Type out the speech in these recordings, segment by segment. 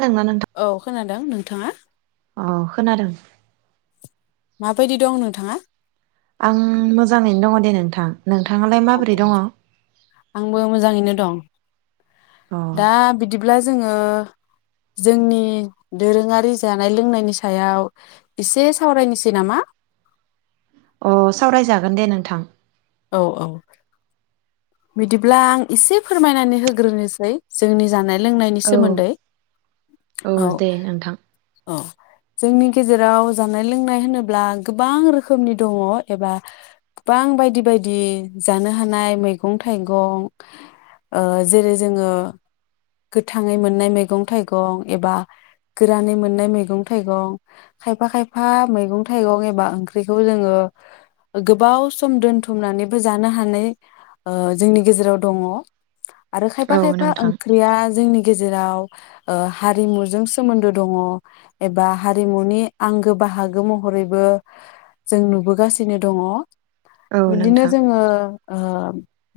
खोनादोंना नोंथां औ खोना दों नोंथाङा अ खोनादों। माबादि दं नोंथाङा? आं मोजाङैनो दङ दे नोंथां। नोंथाङालाय माबोरै दङ अ आंबो मोजाङैनो दं। दा बिदिब्ला जोङो जोंनि दोरोङारि जानाय लोंनायनि सायाव एसे सावरायनोसै नामा? अ सावरायजागोन दे नोंथां। औ औ बिदिब्ला आं एसे फोरमायनानै होग्रोनोसै जोंनि जानाय लोंनायनि औ सोमोन्दै औ। दे नोंथां अ जोंनि गेजेराव जानाय लोंनाय होनोब्ला गोबां रोखोमनि दङ एबा गोबां बायदि बायदि जानो हानाय मैगं थाइगं ओ जेरै जोङो गोथाङै मोननाय मैगं थाइगं एबा गोरानै मोननाय मैगं थाइगं खायफा खायफा मैगं थाइगं एबा ओंख्रिखौ जोङो गोबाव सम दोनथुमनानैबो जानो हानाय ओ जोंनि गेजेराव दङ। आरो खायफा औ खायफा ओं नोंथां दा जोंनि गेजेराव ओ हारिमुजों सोमोन्दो दङ एबा हारिमुनि आंगो बाहागो महरैबो जों नुबोगासिनो दङ। औ बिदिनो नोंथां जोङो ओ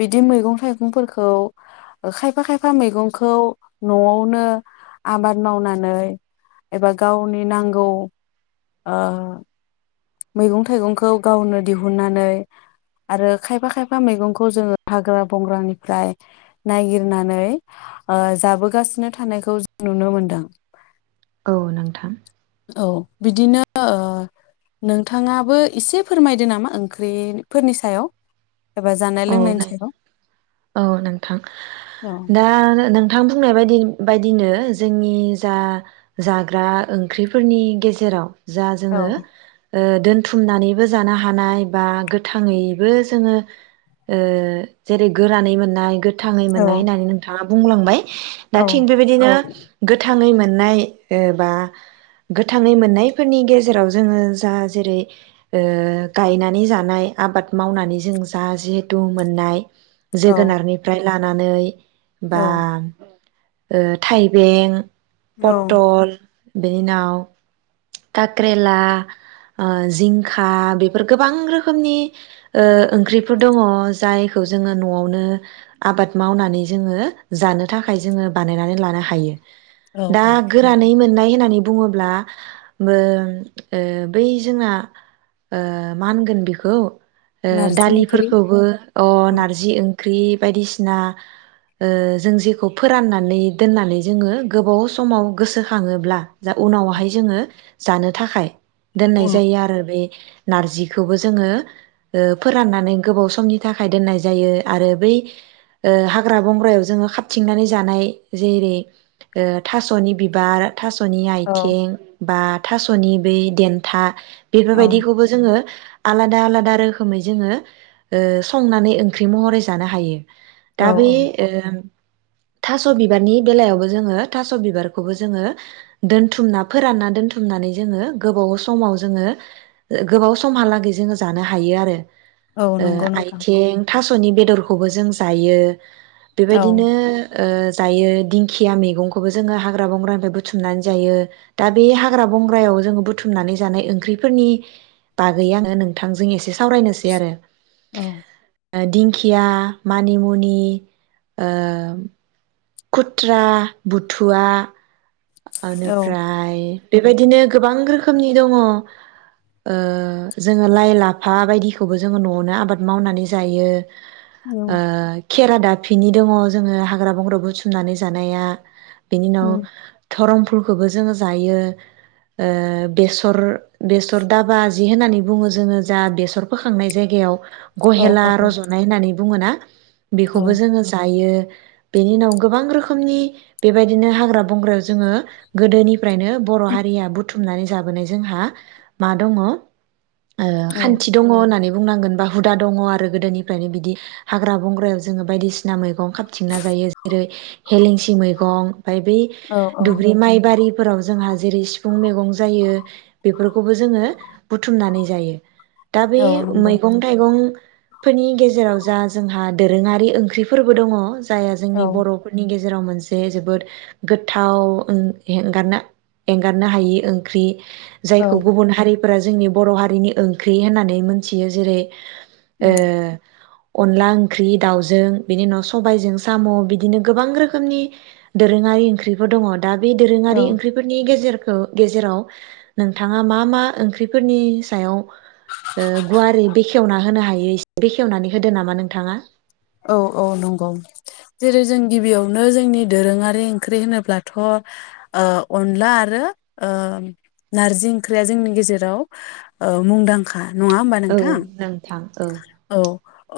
बिदि मैगं थाइगंफोरखौ खायफा खाय फा मैगंखौ न'आवनो आबाद मावनानै एबा गावनि नांगौ ओ मैगं थाइगंखौ गावनो दिहुननानै आरो खायफा खायफा मैगंखौ जोङो हाग्रा बंग्रानिफ्राय नायगिरनानै ओ जाबोगासिनो थानायखौ जों नुनो मोनदों। औ नोंथां औ बिदिनो ओ नोंथाङाबो एसे फोरमायदो नामा ओंख्रिफोरनि सायाव? एबा जानाय औ लोंनायनि सायाव औ नोंथां औ दा नोंथां बुंनाय बायदि बायदिनो जोंनि जा जाग्रा ओंख्रिफोरनि गेजेराव जा जोङो ओ दोनथुमनानैबो जानो हानाय बा गोथाङैबो जोङो ओ जेरै गोरानै मोननाय गो थाङै औ मोननाय होननानै नोंथाङा बुंलांबाय दा औ थिग बेबायदिनो गोथाङै मोन मोननाय बा गोथाङै मोननाय फोरनि गेजेराव जोङो जा जेरै ओ गायनानै जानाय आबाद मावनानै जों जा जिहे तु मोननाय औ जोगोनारनिफ्राय लानानै बा औ ओ थाइबें औ पटल बेनि उनाव काक्रेला जिंखा बेफोर गोबां रोखोमनि ओ ओंख्रिफोर दङ। जायखौ जोङो न'आवनो आबाद मावनानै जोङो जानो थाखाय जोङो बानायनानै लानो हायो। औ दा औ गोरानै मोननाय होननानै बुङोब्ला बै ओ जोंना ओ मा होनगोन बिखौ ओ नारजि ओंख्रि दालिफोरखौबो अ औ नारजि ओं ख्रि बायदिसिना ओ जों जेखौ फोराननानै दोननानै जोङो गोबाव समाव गोसोखाङोब्ला जा उनावहाय जोङो जानो थाखाय दोननाय औ जायो आरो बे नारजिखौबो जोङो ओ फोराननानै गोबाव समनि थाखाय दोननाय जायो आरो बै ओ हाग्रा बंग्रायाव जोङो खाबथिंनानै जानाय जेरै थास'नि बिबार थास'नि औ आइथिं बा थास'नि बै देनथा बेफोर बायदिखौबो जोङो आलादा आलादा रोखोमै जोङो ओ संनानै ओंख्रि महरै जानो हायो। औ दा बे औ ओ थास' बिबारनि बेलायावबो जोङो थास' बिबारखौबो जोङो दोनथुमना फोरानना दोनथुमनानै जोङो गोबाव समाव जोङो गोबाव समहालागै जोङो जानो हायो आरो। औ ओ नंगौ नोंथां थास'नि बेदरखौबो जों जायो। औ बेबायदिनो ओ जायो दिंखिया मैगंखौबो जोङो हाग्रा बंग्रानिफ्राय बुथुमनानै जायो। दा बे हाग्रा बंग्रायाव जोङो बुथुमनानै जानाय ओंख्रिफोरनि बागै आङो नोंथांजों एसे सावरायनोसै आरो औ दिंखिया मानिमुनि ओ खुथ्रा बुथुवा औ ओनिफ्राय बेबायदिनो गोबां रोखोमनि दङ ओ जोङो लाइ लाफा बायदिखौबो जोङो नवावनो आबाद मावनानै जायो। औ ओ खेरा दाफिनि दङ जोङो हाग्रा बंग्रायाव बु थुमनानै जानाया। बिनि उनाव उम धरम फुलखौबो जोङो जायो। ओ बेसर बेसर दाबा जि होननानै बुङो जोङो जा बेसर फोखांनाय जायगायाव औ गहेला औ औ रजनाय होननानै बुङो ना? औ बेखौबो जोङो जायो। बिनि उनाव गोबां रोखोमनि बेबायदिनो हाग्रा बंग्रायाव जोङो गोदोनि फ्रायनो बर' हारिया बुथ बुथुमनानै जाबोनाय जोंहा मा दङ? ओ खान्थि दङ होननानै बुंनांगोन बा हुदा दङ आरो गोदोनिफ्रायनो बिदि हाग्रा बंग्रायाव जोङो बायदिसिना मैगं खाबथिंना जायो जेरै हेलेंसि मैगं ओमफ्राय बै औ दुब्रि माइबारि फोराव जोंहा जेरै सिफुं मैगं जायो बेफोरखौबो जोङो बुथुमनानै जायो। दा बै औ नंगौ मैगं थाइगं फोरनि गेजेराव जा जोंहा दोरोङारि ओंख्रिफोरबो दङ जाय औ जोंनि बर'फोरनि गेजे जेराव मोनसे जोबोद गोथाव ओं एंगारना एंगारनो हायि ओंख्रि। औ जायखौ गुबुन हारि फोरा जोंनि बर' हारिनि ओंख्रि होननानै मोनथियो जेरै ओ अनला ओंख्रि दाउजों बिनि उनाव सबायजों साम बिदिनो गोबां रोखोमनि दोरोङारि ओंख्रिफोर दङ। दा बे औ दोरोङारि ओंख्रिफोरनि गेजेर ओ गेजेराव नोंथाङा मा मा ओंख्रिफोरनि सायाव ओ गुवारै बेखेवना होनो हायो बेखेवनानै होदो नामा नोंथाङा? औ औ नंगौ जेरै जों गिबियावनो जोंनि दोरोङारि ओंख्रि होनोब्लाथ ओ अनला आरो ओ नारजि ओंख्रिया जोंनि गेजेराव ओ मुंदांखा नङा होमबा औ नोंथां? नोंथां औ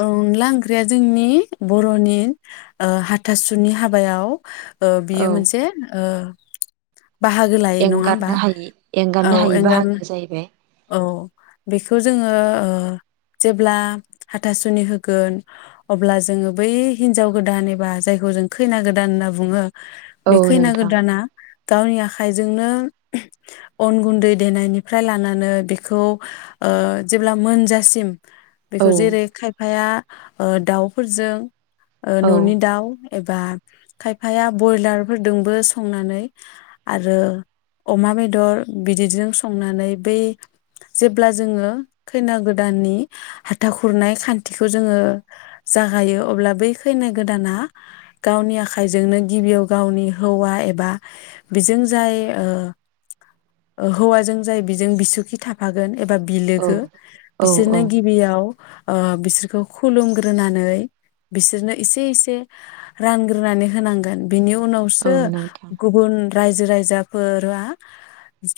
औ अनला ओंख्रिया जोंनि बर'नि ओ हाथासुनि हाबायाव ओ बियो औ मोनसे ओ बाहागो लायो नङा होमबा एंगारनो हायि औ एंगारनो हायि एंगारनो बाहागो जाहैबाय। औ बेखौ जोङो ओ जेब्ला हाथासुनि होगोन अब्ला जोङो बै हिनजाव गोदान एबा जायखौ जों खैना गोदान होनना बुङो। औ बे खैना नोंथां गोदाना गावनि आखाइजोंनो अन गुनदै देनायनिफ्राय लानानै म बेखौ जेब्ला मोनजासिम औ बेखौ जेरै खायफाया ओ दाउफोरजों औ न'नि दाउ एबा खायफाया बयलारफोरजोंबो संनानै आरो अमा बेदर बिददिजों संनानै बै जेब्ला जोङो खैना गोदाननि हाथा खुरनाय खानथिखौ जोङो जागायो अब्ला बै खैना गोदाना गावनि आखाइजोंनो गिबियाव गावनि हौवा एबा बेजों जाय हौवाजों जाय बेजों बिसुखि थाफागोन एबा औ बिलोगो औ बिसोरनो औ गिबियाव ओ बिसोरखौ खुलुमग्रोनानै बिसोरनो एसे एसे रानग्रोनानै होनांगोन बिनि औ उनावसो नोंथां गुबुन रायजो राजाफोरा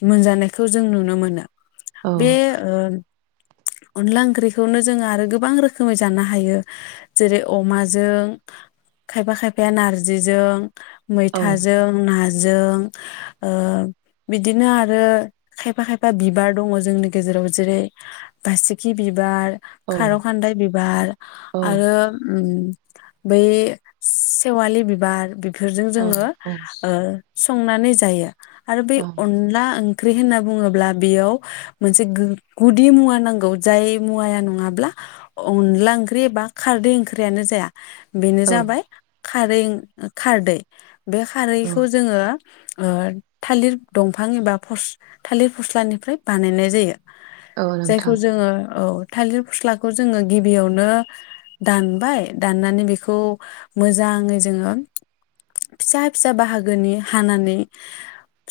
मोनजानायखौ जों नुनो मोनो औ बे ओ अनला ओंख्रिखौनो जोंङो आरो गोबां रोखोमै जानो हायो जेरै अमाजों खायफा खायफाया नारजिजों औ मैथाजों ना जों ओ बिदिनो आरो खायफा खायफा बिबार दङ जोंनि गेजेराव जेरै बासिखि बिबार औ खार'खानदाय बिबार औ आरो उम बै सेवालि बिबार बेफोरजों औ जोङो ओ संनानै जायो आरो बे औ अनला ओं ख्रि होनना बुङोब्ला बेयाव मोनसे गुदि मुवा नांगौ जाय मुवाया नङाब्ला अनला ओंख्रि एबा खारदै ओंख्रियानो जाया बेनो औ जाबाय खारै खारदै बे औ खारैखौ जोङो ओ थालिर दंफां एबा फस थालिर फस्लानिफ्राय बानायनाय जायो औ जायखौ नोंथां जोङो औ थालिर फस्लाखौ जोङो गिबियावनो दानबाय दाननानै बेखौ मोजाङै जोङो फिसा फिसा बाहागोनि हानानै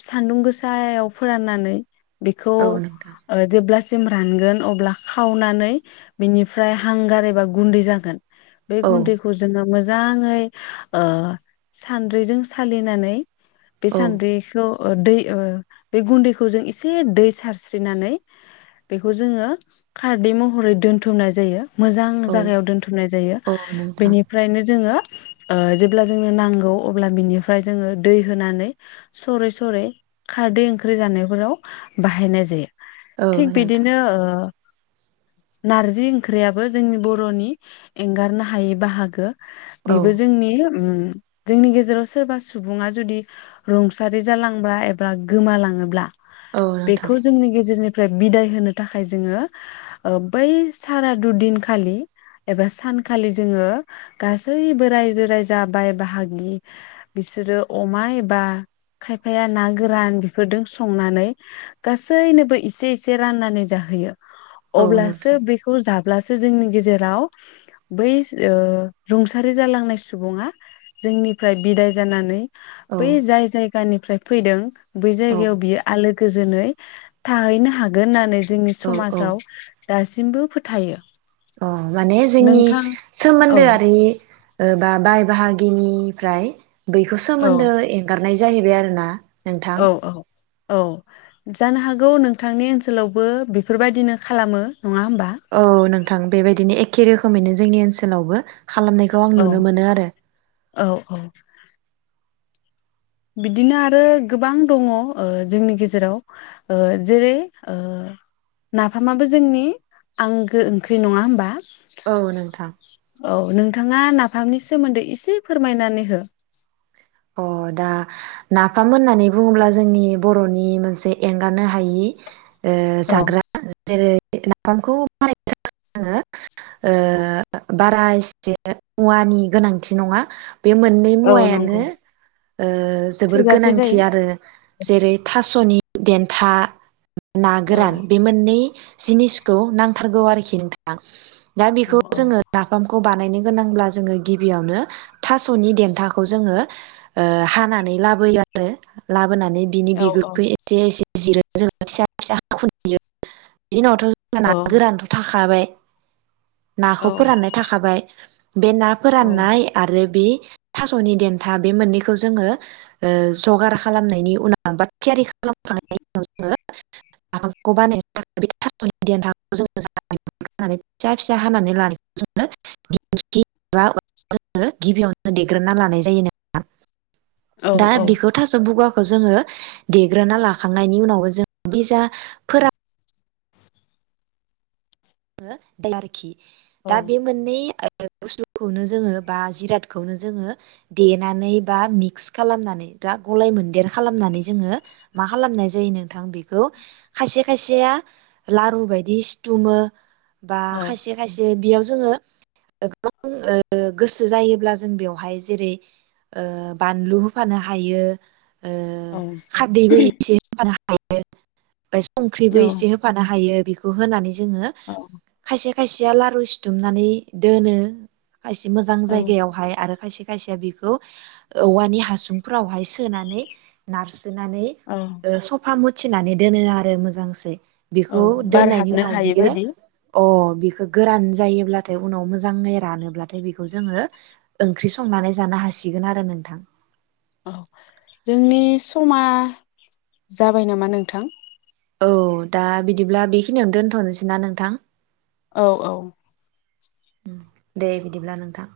सानदुं गोसायाव फोराननानै बेखौ औ नोंथां ओ जेब्ला सिम रानगोन अब्ला खावनानै बिनिफ्राय हांगार एबा गुन्दै जागोन बेै औ गुन्दैखौ जोंङो मोजाङै ओ सान्द्रिजों सालिनानै बे औ सान्द्रिखौ ओ दै ओ बे गुन्दैखौ जों एसे दै सारस्रिनानै बेखौ जोङो खारदै महरै दोनथुमनाय जायो मोजां औ जागायाव दोनथुमनाय जायो औ नोंथां बेनिफ्रायनो जोङो ओ जेब्ला जोंनो नांगौ अब्ला बिनिफ्राय जोङो दै होनानै सरै सरै खारदै ओंख्रि जानायफोराव बाहायनाय जायो औ थिग नोंथां बिदिनो ओ नारजि ओंख्रियाबो जोंनि बर'नि एंगारनो हायै बाहागो औ बेबो जोंनि जोंनि गेजेराव सोरबा सुबुङा जुदि रुंसारि जालांबा एबा गोमालां ङोब्ला औ नोंथां बेखौ जोंनि गेजेरनि फ्राय बिदाय होनो थाखाय जोङो बै सारादुदिनखालि एबा सानखालि जोङो गासैबो रायजो राजा बाय बाहागि बिसोरो अमा एबा खायफाया ना गोरान बेफोरदों संनानै गासैनोबो इसे एसे राननानै जाहोयो औ अब्लासो नोंथां बेखौ जाग अब्लासो जोंनि गेजेराव बै ओ रुंसारि जालांनाय सुबुङा जोंनिफ्राय बिदाय जानानै औ बै जाय जाय गानिफ्राय फैदों बै जायगायाव बियो आलो गोजोनै थाहैनो हागोन होननानै जोंनि औ औ समाजाव दासिमबो फोथायो अ माने जोंनि नोंथां औ सोमोन्दोआरि ओ बा बाय बाहागि गिनिफ्राय बैखौ औ सोमोन्दो एंगारनाय जाहैबाय आरोना नोंथां औ औ औ जानो हागौ नोंथांनि ओनसोलावबो बेफोरबायदिनो खालामो नङा होमबा औ नोंथां बेबायदिनो एखे रोखो खोमैनो जोंनि ओनसोलावबो खालामनायखौ आं औ नुनो मोनो आरो औ औ बिदिनो आरो गोबां दङ ओ जोंनि गेजेराव ओ जेरै ओ नाफामाबो जोंनि आंगो ओंख्रि नङा होमबा? औ नोंथां नोङा नाफामनि सोमोनदै इसे फोरमायनानै हो अ दा नाफाम होननानै बुङोब्ला जोंनि बर'नि मोनसे एंगानो हा हायि ओ औ जाग्रा जेरै [unintelligible] नाफामखौ [unintelligible] ओ बारा एसे औवानि गोनांथि नङा बे मोननै औ मुवायानो नंगौ ओ जोबोर थोजासे गोनांथि जायो आरो जेरै था सनि देनथा ना औ गोरान बे मोननै जिनिसखौ नांथारगौ आरोखि नोंथां। दा औ बेखौ जोङो नाफामखौ बानायनो गोनांब्ला जोङो गिबियावनो थास'नि देनथाखौ जोङो ओ हानानै लाबोयो आरो ला होनानै बिनि औ बिगुरखौ एसे एसे जिरो जोङो फिसा फिसा हाखुनथियो दिनावथ' जों औ ना गोरानथ' थाख खाबाय नाखौ औ फोराननाय थाखाबाय बे ना औ फोराननाय आरो बे थास'नि देन्था बे मोननैखौ जोङो ओ जगार खालामनायनि उनाव बा थियारि खालामखांनायनि उनाव जोङो [unintelligible] बानायनो [unintelligible] फिसा फिसा हानानै लानायखौ जोङो [unintelligible] गिबियावनो देग्रोना लानाय जायोनो। [unintelligible] औ दा बेखौ थास' बुगा खौ जोङो देग्रोना लाखांनायनि उनावबो जों बिजा फोरा आङो [unintelligible] दा बे मोननै बुसथुखौनो जोङो बा जिरादखौनो जोङो देनानै बा मिक्स खालामनानै बा गलाय मोनदेर खालामनानै जोङो मा खालामनाय जायो नोंथां बे खौ खायसे खायसे [unintelligible] लारु बायदि सिथुमो। बा खायसे खायसे‌ बियाव जोङो गोबां गोसो जायोब्ला जों बेवहाय जेरै बानलु होफानो हायो। ओ खारदैबो एसे हानो हा हायो। ओमफ्राय संख्रिबो एसे होफानो हायो। बेखौ होनानै जोङो खायसे खायसेया लारु सिथुमनानै दोनो। खायसे मोजां औ जायगायावहाय आरो खायसे खायसे बेखौ औवानि हासुंफोरावहाय सोनानै नार सोनानै ओ सफा थिनानै दोनो आरो मोजांसै। औ बेखौ बार दोननायनि हाबनो उनाव हायै बियो बायदि अ बेखौ गोरान जायोब्लाथाय उनाव मोजाङै रानोब्लाथाय बेखौ जोङो ओंख्रि संनानै जानो हासिगोन आरो नोंथां। औ जोंनि समा जाबाय नामा नोंथां? औ दा बिदिब्ला बेखिनियावनो दोनथ'नोसै ना नोंथां औ औ दे बिदिब्ला नोंथां